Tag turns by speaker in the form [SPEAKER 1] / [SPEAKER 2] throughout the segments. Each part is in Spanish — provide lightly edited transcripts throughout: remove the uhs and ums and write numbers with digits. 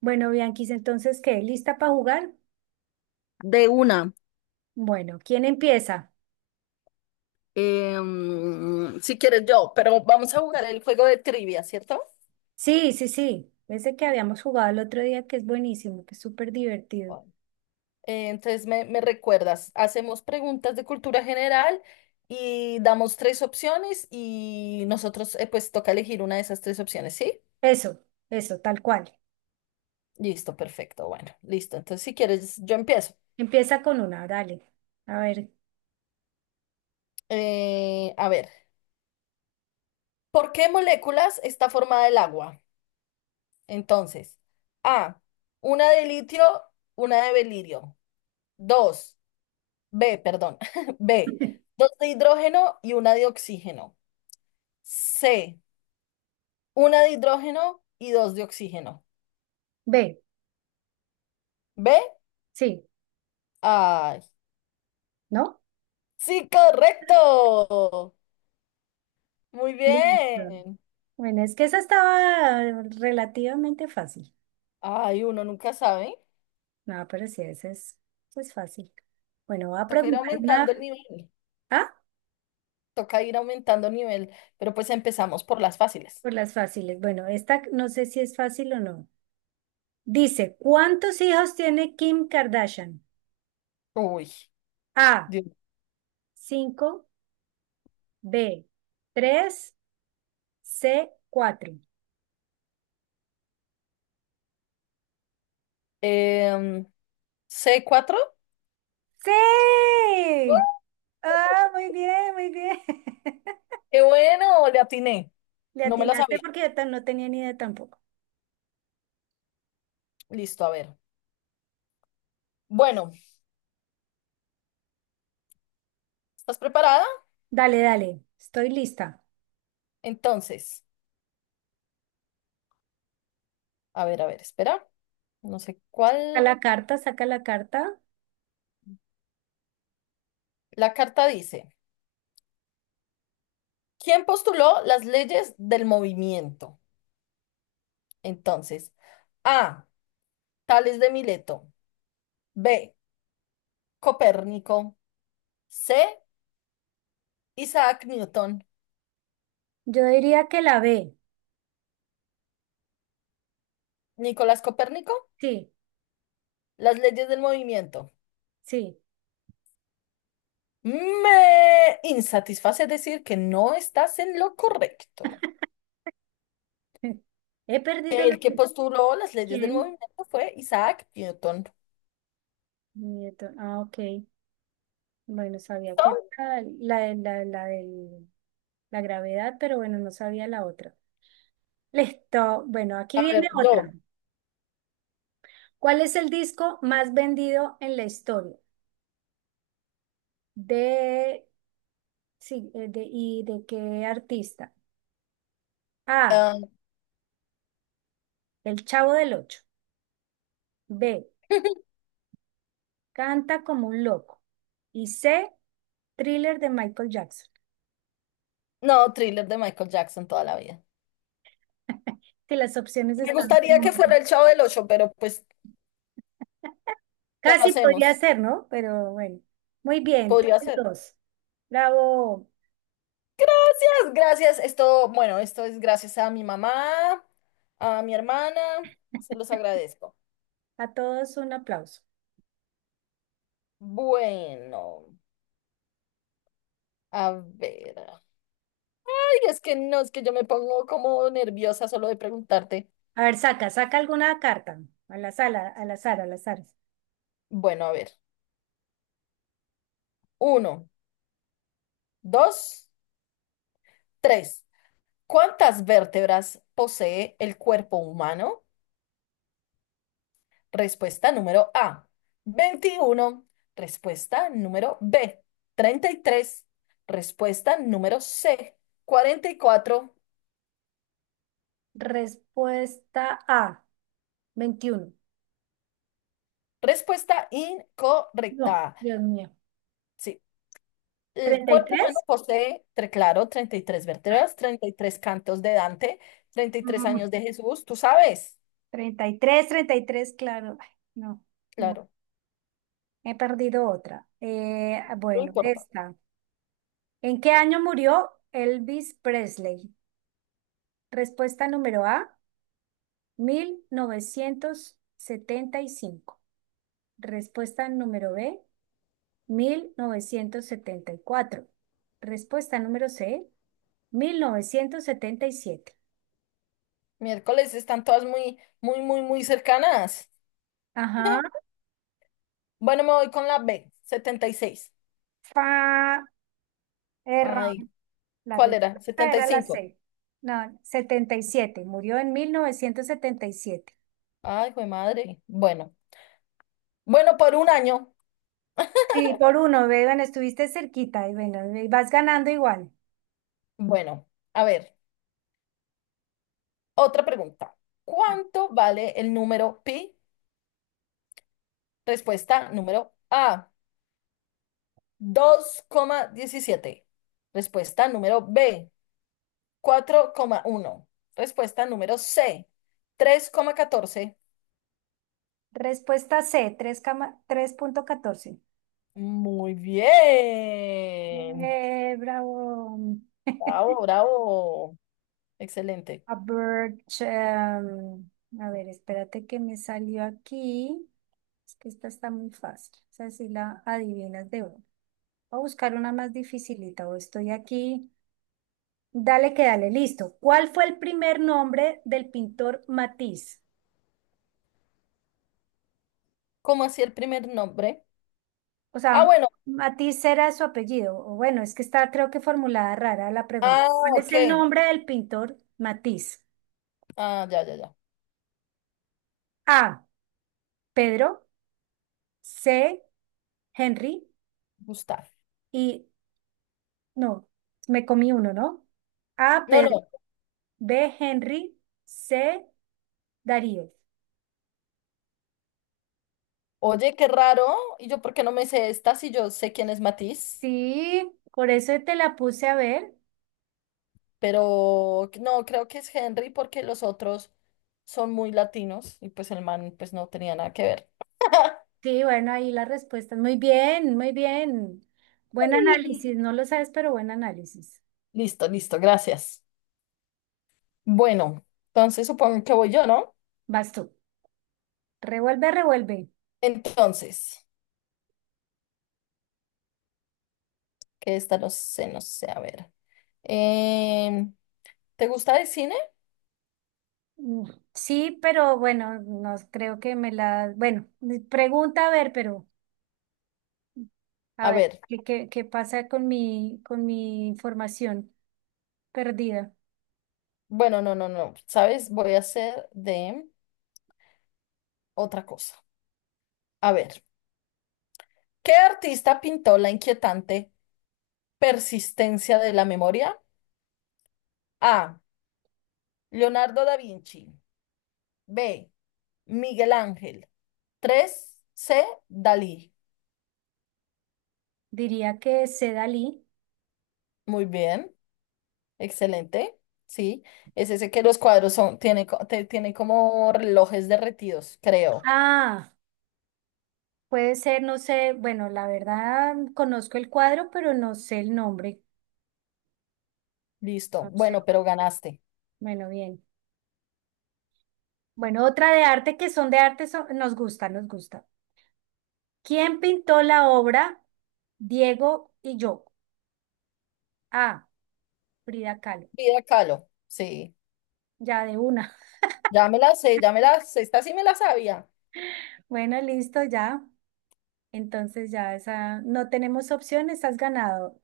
[SPEAKER 1] Bueno, Bianquis, entonces, ¿qué? ¿Lista para jugar?
[SPEAKER 2] De una.
[SPEAKER 1] Bueno, ¿quién empieza?
[SPEAKER 2] Si quieres yo, pero vamos a jugar el juego de trivia, ¿cierto?
[SPEAKER 1] Sí, sí, sí. Ese que habíamos jugado el otro día, que es buenísimo, que es súper divertido.
[SPEAKER 2] Bueno. Entonces me recuerdas, hacemos preguntas de cultura general y damos tres opciones y nosotros pues toca elegir una de esas tres opciones, ¿sí?
[SPEAKER 1] Eso, tal cual.
[SPEAKER 2] Listo, perfecto, bueno, listo. Entonces si quieres yo empiezo.
[SPEAKER 1] Empieza con una, dale. A ver.
[SPEAKER 2] A ver, ¿por qué moléculas está formada el agua? Entonces, A, una de litio, una de berilio. Dos. B, perdón. B, dos de hidrógeno y una de oxígeno. C, una de hidrógeno y dos de oxígeno.
[SPEAKER 1] Ve.
[SPEAKER 2] B,
[SPEAKER 1] Sí,
[SPEAKER 2] ay.
[SPEAKER 1] ¿no?
[SPEAKER 2] Sí, correcto. Muy
[SPEAKER 1] Listo.
[SPEAKER 2] bien.
[SPEAKER 1] Bueno, es que esa estaba relativamente fácil.
[SPEAKER 2] Ay, uno nunca sabe.
[SPEAKER 1] No, pero sí, esa es fácil. Bueno, voy a
[SPEAKER 2] Toca ir
[SPEAKER 1] preguntar
[SPEAKER 2] aumentando
[SPEAKER 1] una.
[SPEAKER 2] el nivel.
[SPEAKER 1] Ah,
[SPEAKER 2] Toca ir aumentando el nivel. Pero pues empezamos por las fáciles.
[SPEAKER 1] por las fáciles. Bueno, esta no sé si es fácil o no. Dice, ¿cuántos hijos tiene Kim Kardashian?
[SPEAKER 2] Uy,
[SPEAKER 1] A,
[SPEAKER 2] Dios.
[SPEAKER 1] 5, B, 3, C, 4.
[SPEAKER 2] Em, C cuatro. ¡Uh!
[SPEAKER 1] Sí. Ah, muy bien, muy bien.
[SPEAKER 2] ¡Qué bueno! Le atiné.
[SPEAKER 1] Le
[SPEAKER 2] No me la
[SPEAKER 1] atinaste
[SPEAKER 2] sabía.
[SPEAKER 1] porque yo no tenía ni idea tampoco.
[SPEAKER 2] Listo, a ver. Bueno. ¿Estás preparada?
[SPEAKER 1] Dale, dale, estoy lista.
[SPEAKER 2] Entonces, a ver, espera. No sé
[SPEAKER 1] Saca
[SPEAKER 2] cuál.
[SPEAKER 1] la carta, saca la carta.
[SPEAKER 2] La carta dice, ¿quién postuló las leyes del movimiento? Entonces, A, Tales de Mileto, B, Copérnico, C, Isaac Newton.
[SPEAKER 1] Yo diría que la B.
[SPEAKER 2] Nicolás Copérnico,
[SPEAKER 1] Sí,
[SPEAKER 2] las leyes del movimiento.
[SPEAKER 1] sí.
[SPEAKER 2] Me insatisface decir que no estás en lo correcto.
[SPEAKER 1] He perdido lo
[SPEAKER 2] El que
[SPEAKER 1] que...
[SPEAKER 2] postuló las leyes del
[SPEAKER 1] ¿Quién?
[SPEAKER 2] movimiento fue Isaac Newton.
[SPEAKER 1] Nieto. Ah, ok. Bueno, sabía que era la, de la, la del- la gravedad, pero bueno, no sabía la otra. Listo. Bueno, aquí
[SPEAKER 2] A
[SPEAKER 1] viene
[SPEAKER 2] ver,
[SPEAKER 1] otra.
[SPEAKER 2] yo.
[SPEAKER 1] ¿Cuál es el disco más vendido en la historia? De, sí, ¿y de qué artista? A,
[SPEAKER 2] Ah,
[SPEAKER 1] El Chavo del Ocho. B, Canta como un loco. Y C, Thriller de Michael Jackson.
[SPEAKER 2] no, thriller de Michael Jackson toda la vida.
[SPEAKER 1] Que las opciones
[SPEAKER 2] Me
[SPEAKER 1] están
[SPEAKER 2] gustaría
[SPEAKER 1] como...
[SPEAKER 2] que fuera el Chavo del Ocho, pero pues, ¿qué
[SPEAKER 1] Casi podría
[SPEAKER 2] hacemos?
[SPEAKER 1] ser, ¿no? Pero bueno, muy bien,
[SPEAKER 2] Podría
[SPEAKER 1] tienes
[SPEAKER 2] ser.
[SPEAKER 1] dos. Bravo.
[SPEAKER 2] Gracias, gracias. Esto, bueno, esto es gracias a mi mamá, a mi hermana. Se los agradezco.
[SPEAKER 1] A todos un aplauso.
[SPEAKER 2] Bueno, a ver. Ay, es que no, es que yo me pongo como nerviosa solo de preguntarte.
[SPEAKER 1] A ver, saca, saca alguna carta. A la sala, a la sala, a la sala.
[SPEAKER 2] Bueno, a ver. Uno, dos, tres. ¿Cuántas vértebras posee el cuerpo humano? Respuesta número A, 21. Respuesta número B, 33. Respuesta número C, 44.
[SPEAKER 1] Respuesta A, 21.
[SPEAKER 2] Respuesta
[SPEAKER 1] No,
[SPEAKER 2] incorrecta.
[SPEAKER 1] Dios mío.
[SPEAKER 2] Sí, el
[SPEAKER 1] Treinta y
[SPEAKER 2] cuerpo humano
[SPEAKER 1] tres.
[SPEAKER 2] posee, claro, 33
[SPEAKER 1] Ay,
[SPEAKER 2] vértebras, 33 cantos de Dante, 33
[SPEAKER 1] mm,
[SPEAKER 2] años de Jesús, tú sabes,
[SPEAKER 1] 33, 33, claro. Ay, no, no,
[SPEAKER 2] claro,
[SPEAKER 1] he perdido otra.
[SPEAKER 2] no
[SPEAKER 1] Bueno,
[SPEAKER 2] importa.
[SPEAKER 1] esta. ¿En qué año murió Elvis Presley? Respuesta número A, 1975. Respuesta número B, 1974. Respuesta número C, 1977.
[SPEAKER 2] Miércoles están todas muy, muy, muy, muy cercanas.
[SPEAKER 1] Ajá,
[SPEAKER 2] Bueno, me voy con la B, 76.
[SPEAKER 1] fa, error.
[SPEAKER 2] Ay,
[SPEAKER 1] La
[SPEAKER 2] ¿cuál era?
[SPEAKER 1] respuesta
[SPEAKER 2] setenta y
[SPEAKER 1] era la
[SPEAKER 2] cinco
[SPEAKER 1] C. No, 77. Murió en 1977.
[SPEAKER 2] Ay, jue madre. Bueno, bueno, por 1 año.
[SPEAKER 1] Sí, por uno, ve, bueno estuviste cerquita y bueno, y vas ganando igual.
[SPEAKER 2] Bueno, a ver, otra pregunta.
[SPEAKER 1] Ah,
[SPEAKER 2] ¿Cuánto vale el número pi? Respuesta número A, 2,17. Respuesta número B, 4,1. Respuesta número C, 3,14.
[SPEAKER 1] Respuesta C, 3,14.
[SPEAKER 2] Muy bien.
[SPEAKER 1] Bravo.
[SPEAKER 2] Bravo, bravo. Excelente.
[SPEAKER 1] A bird, a ver, espérate que me salió aquí. Es que esta está muy fácil. O sea, si la adivinas de uno. Voy a buscar una más dificilita. O estoy aquí. Dale que dale, listo. ¿Cuál fue el primer nombre del pintor Matisse?
[SPEAKER 2] ¿Cómo hacía el primer nombre?
[SPEAKER 1] O
[SPEAKER 2] Ah,
[SPEAKER 1] sea,
[SPEAKER 2] bueno.
[SPEAKER 1] Matisse era su apellido. O bueno, es que está creo que formulada rara la pregunta.
[SPEAKER 2] Ah,
[SPEAKER 1] ¿Cuál es
[SPEAKER 2] ok.
[SPEAKER 1] el nombre del pintor Matisse?
[SPEAKER 2] Ah, ya, ya, ya.
[SPEAKER 1] A. Pedro. C. Henry.
[SPEAKER 2] Gustavo.
[SPEAKER 1] Y no, me comí uno, ¿no? A,
[SPEAKER 2] No,
[SPEAKER 1] Pedro.
[SPEAKER 2] no.
[SPEAKER 1] B, Henry. C, Darío.
[SPEAKER 2] Oye, qué raro. ¿Y yo por qué no me sé esta si yo sé quién es Matiz?
[SPEAKER 1] Sí, por eso te la puse a ver.
[SPEAKER 2] Pero no, creo que es Henry porque los otros son muy latinos y pues el man pues no tenía nada que ver.
[SPEAKER 1] Sí, bueno, ahí la respuesta. Muy bien, muy bien. Buen
[SPEAKER 2] Sí.
[SPEAKER 1] análisis, no lo sabes, pero buen análisis.
[SPEAKER 2] Listo, listo, gracias. Bueno, entonces supongo que voy yo, ¿no?
[SPEAKER 1] Vas tú. Revuelve, revuelve.
[SPEAKER 2] Entonces, que esta no sé, no sé, a ver. Em, ¿Te gusta el cine?
[SPEAKER 1] Mm, sí, pero bueno, no creo que me la... Bueno, mi pregunta a ver, pero a
[SPEAKER 2] A
[SPEAKER 1] ver,
[SPEAKER 2] ver,
[SPEAKER 1] ¿qué pasa con mi información perdida?
[SPEAKER 2] bueno, no, no, no, ¿sabes? Voy a hacer de otra cosa. A ver, ¿qué artista pintó la inquietante? Persistencia de la memoria. A, Leonardo da Vinci. B, Miguel Ángel. Tres C, Dalí.
[SPEAKER 1] Diría que es Dalí.
[SPEAKER 2] Muy bien, excelente. Sí, es ese que los cuadros son, tiene, tiene como relojes derretidos, creo.
[SPEAKER 1] Ah, puede ser, no sé, bueno, la verdad conozco el cuadro, pero no sé el nombre.
[SPEAKER 2] Listo.
[SPEAKER 1] No sé.
[SPEAKER 2] Bueno, pero ganaste.
[SPEAKER 1] Bueno, bien. Bueno, otra de arte que son de arte, nos gusta, nos gusta. ¿Quién pintó la obra? Diego y yo. Ah, Frida Kahlo.
[SPEAKER 2] Vida Kahlo. Sí.
[SPEAKER 1] Ya de una.
[SPEAKER 2] Ya me la sé, ya me la sé. Esta sí me la sabía,
[SPEAKER 1] Bueno, listo, ya. Entonces ya esa, no tenemos opción, estás ganado.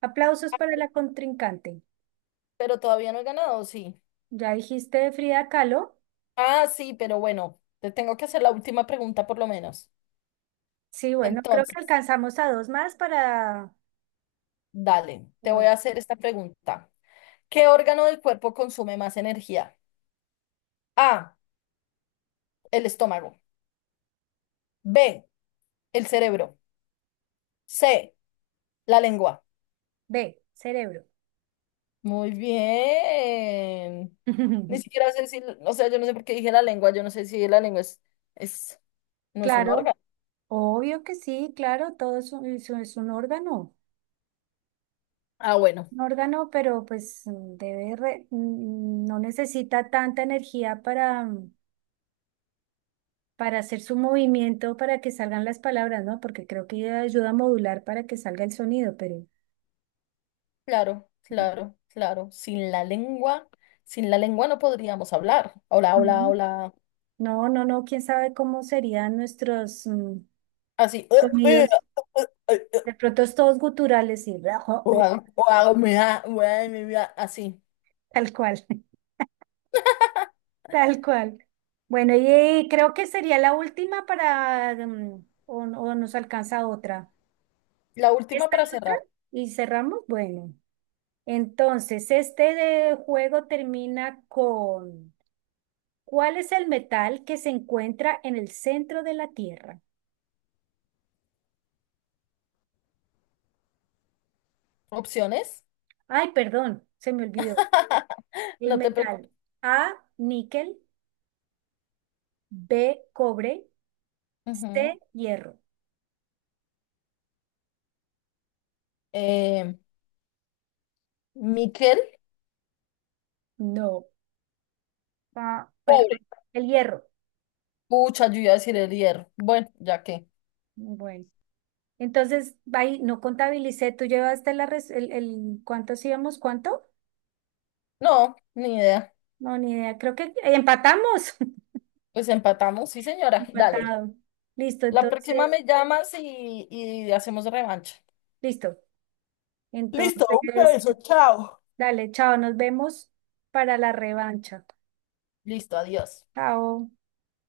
[SPEAKER 1] Aplausos para la contrincante.
[SPEAKER 2] pero todavía no he ganado, sí.
[SPEAKER 1] Ya dijiste de Frida Kahlo.
[SPEAKER 2] Ah, sí, pero bueno, te tengo que hacer la última pregunta por lo menos.
[SPEAKER 1] Sí, bueno, creo
[SPEAKER 2] Entonces.
[SPEAKER 1] que alcanzamos a dos más para,
[SPEAKER 2] Dale, te voy a
[SPEAKER 1] bueno,
[SPEAKER 2] hacer esta pregunta. ¿Qué órgano del cuerpo consume más energía? A, el estómago. B, el cerebro. C, la lengua.
[SPEAKER 1] B, cerebro.
[SPEAKER 2] Muy bien. Ni siquiera sé si, o sea, yo no sé por qué dije la lengua, yo no sé si la lengua es, no es un
[SPEAKER 1] Claro,
[SPEAKER 2] órgano.
[SPEAKER 1] obvio que sí, claro, todo es un, es
[SPEAKER 2] Ah, bueno,
[SPEAKER 1] un órgano, pero pues debe no necesita tanta energía para, para hacer su movimiento, para que salgan las palabras, ¿no? Porque creo que ayuda a modular para que salga el sonido, pero
[SPEAKER 2] claro, claro, claro. Sin la lengua, sin la lengua no podríamos hablar. Hola, hola,
[SPEAKER 1] ujú.
[SPEAKER 2] hola.
[SPEAKER 1] No, no, no, quién sabe cómo serían nuestros
[SPEAKER 2] Así.
[SPEAKER 1] sonidos. De pronto es todos guturales y...
[SPEAKER 2] O hago mi vida así.
[SPEAKER 1] Tal cual, tal cual. Bueno, y creo que sería la última para, o, o nos alcanza otra.
[SPEAKER 2] La última
[SPEAKER 1] ¿Esta
[SPEAKER 2] para
[SPEAKER 1] y otra?
[SPEAKER 2] cerrar.
[SPEAKER 1] Y cerramos. Bueno, entonces, este de juego termina con, ¿cuál es el metal que se encuentra en el centro de la Tierra?
[SPEAKER 2] Opciones.
[SPEAKER 1] Ay, perdón, se me olvidó. El
[SPEAKER 2] No te
[SPEAKER 1] metal.
[SPEAKER 2] preocupes.
[SPEAKER 1] A, níquel, B, cobre,
[SPEAKER 2] Ujú.
[SPEAKER 1] C, hierro.
[SPEAKER 2] Eh, níquel,
[SPEAKER 1] No, ah,
[SPEAKER 2] pobre.
[SPEAKER 1] perdón, el hierro.
[SPEAKER 2] Pucha, yo iba a decir el hierro. Bueno, ya que.
[SPEAKER 1] Bueno. Entonces, ahí no contabilicé, tú llevaste la ¿cuántos íbamos? ¿Cuánto?
[SPEAKER 2] No, ni idea.
[SPEAKER 1] No, ni idea, creo que empatamos.
[SPEAKER 2] Pues empatamos, sí, señora. Dale.
[SPEAKER 1] Empatado. Listo,
[SPEAKER 2] La próxima
[SPEAKER 1] entonces,
[SPEAKER 2] me llamas y hacemos revancha.
[SPEAKER 1] listo.
[SPEAKER 2] Listo, un
[SPEAKER 1] Entonces,
[SPEAKER 2] beso, chao.
[SPEAKER 1] dale, chao, nos vemos para la revancha.
[SPEAKER 2] Listo, adiós.
[SPEAKER 1] Chao.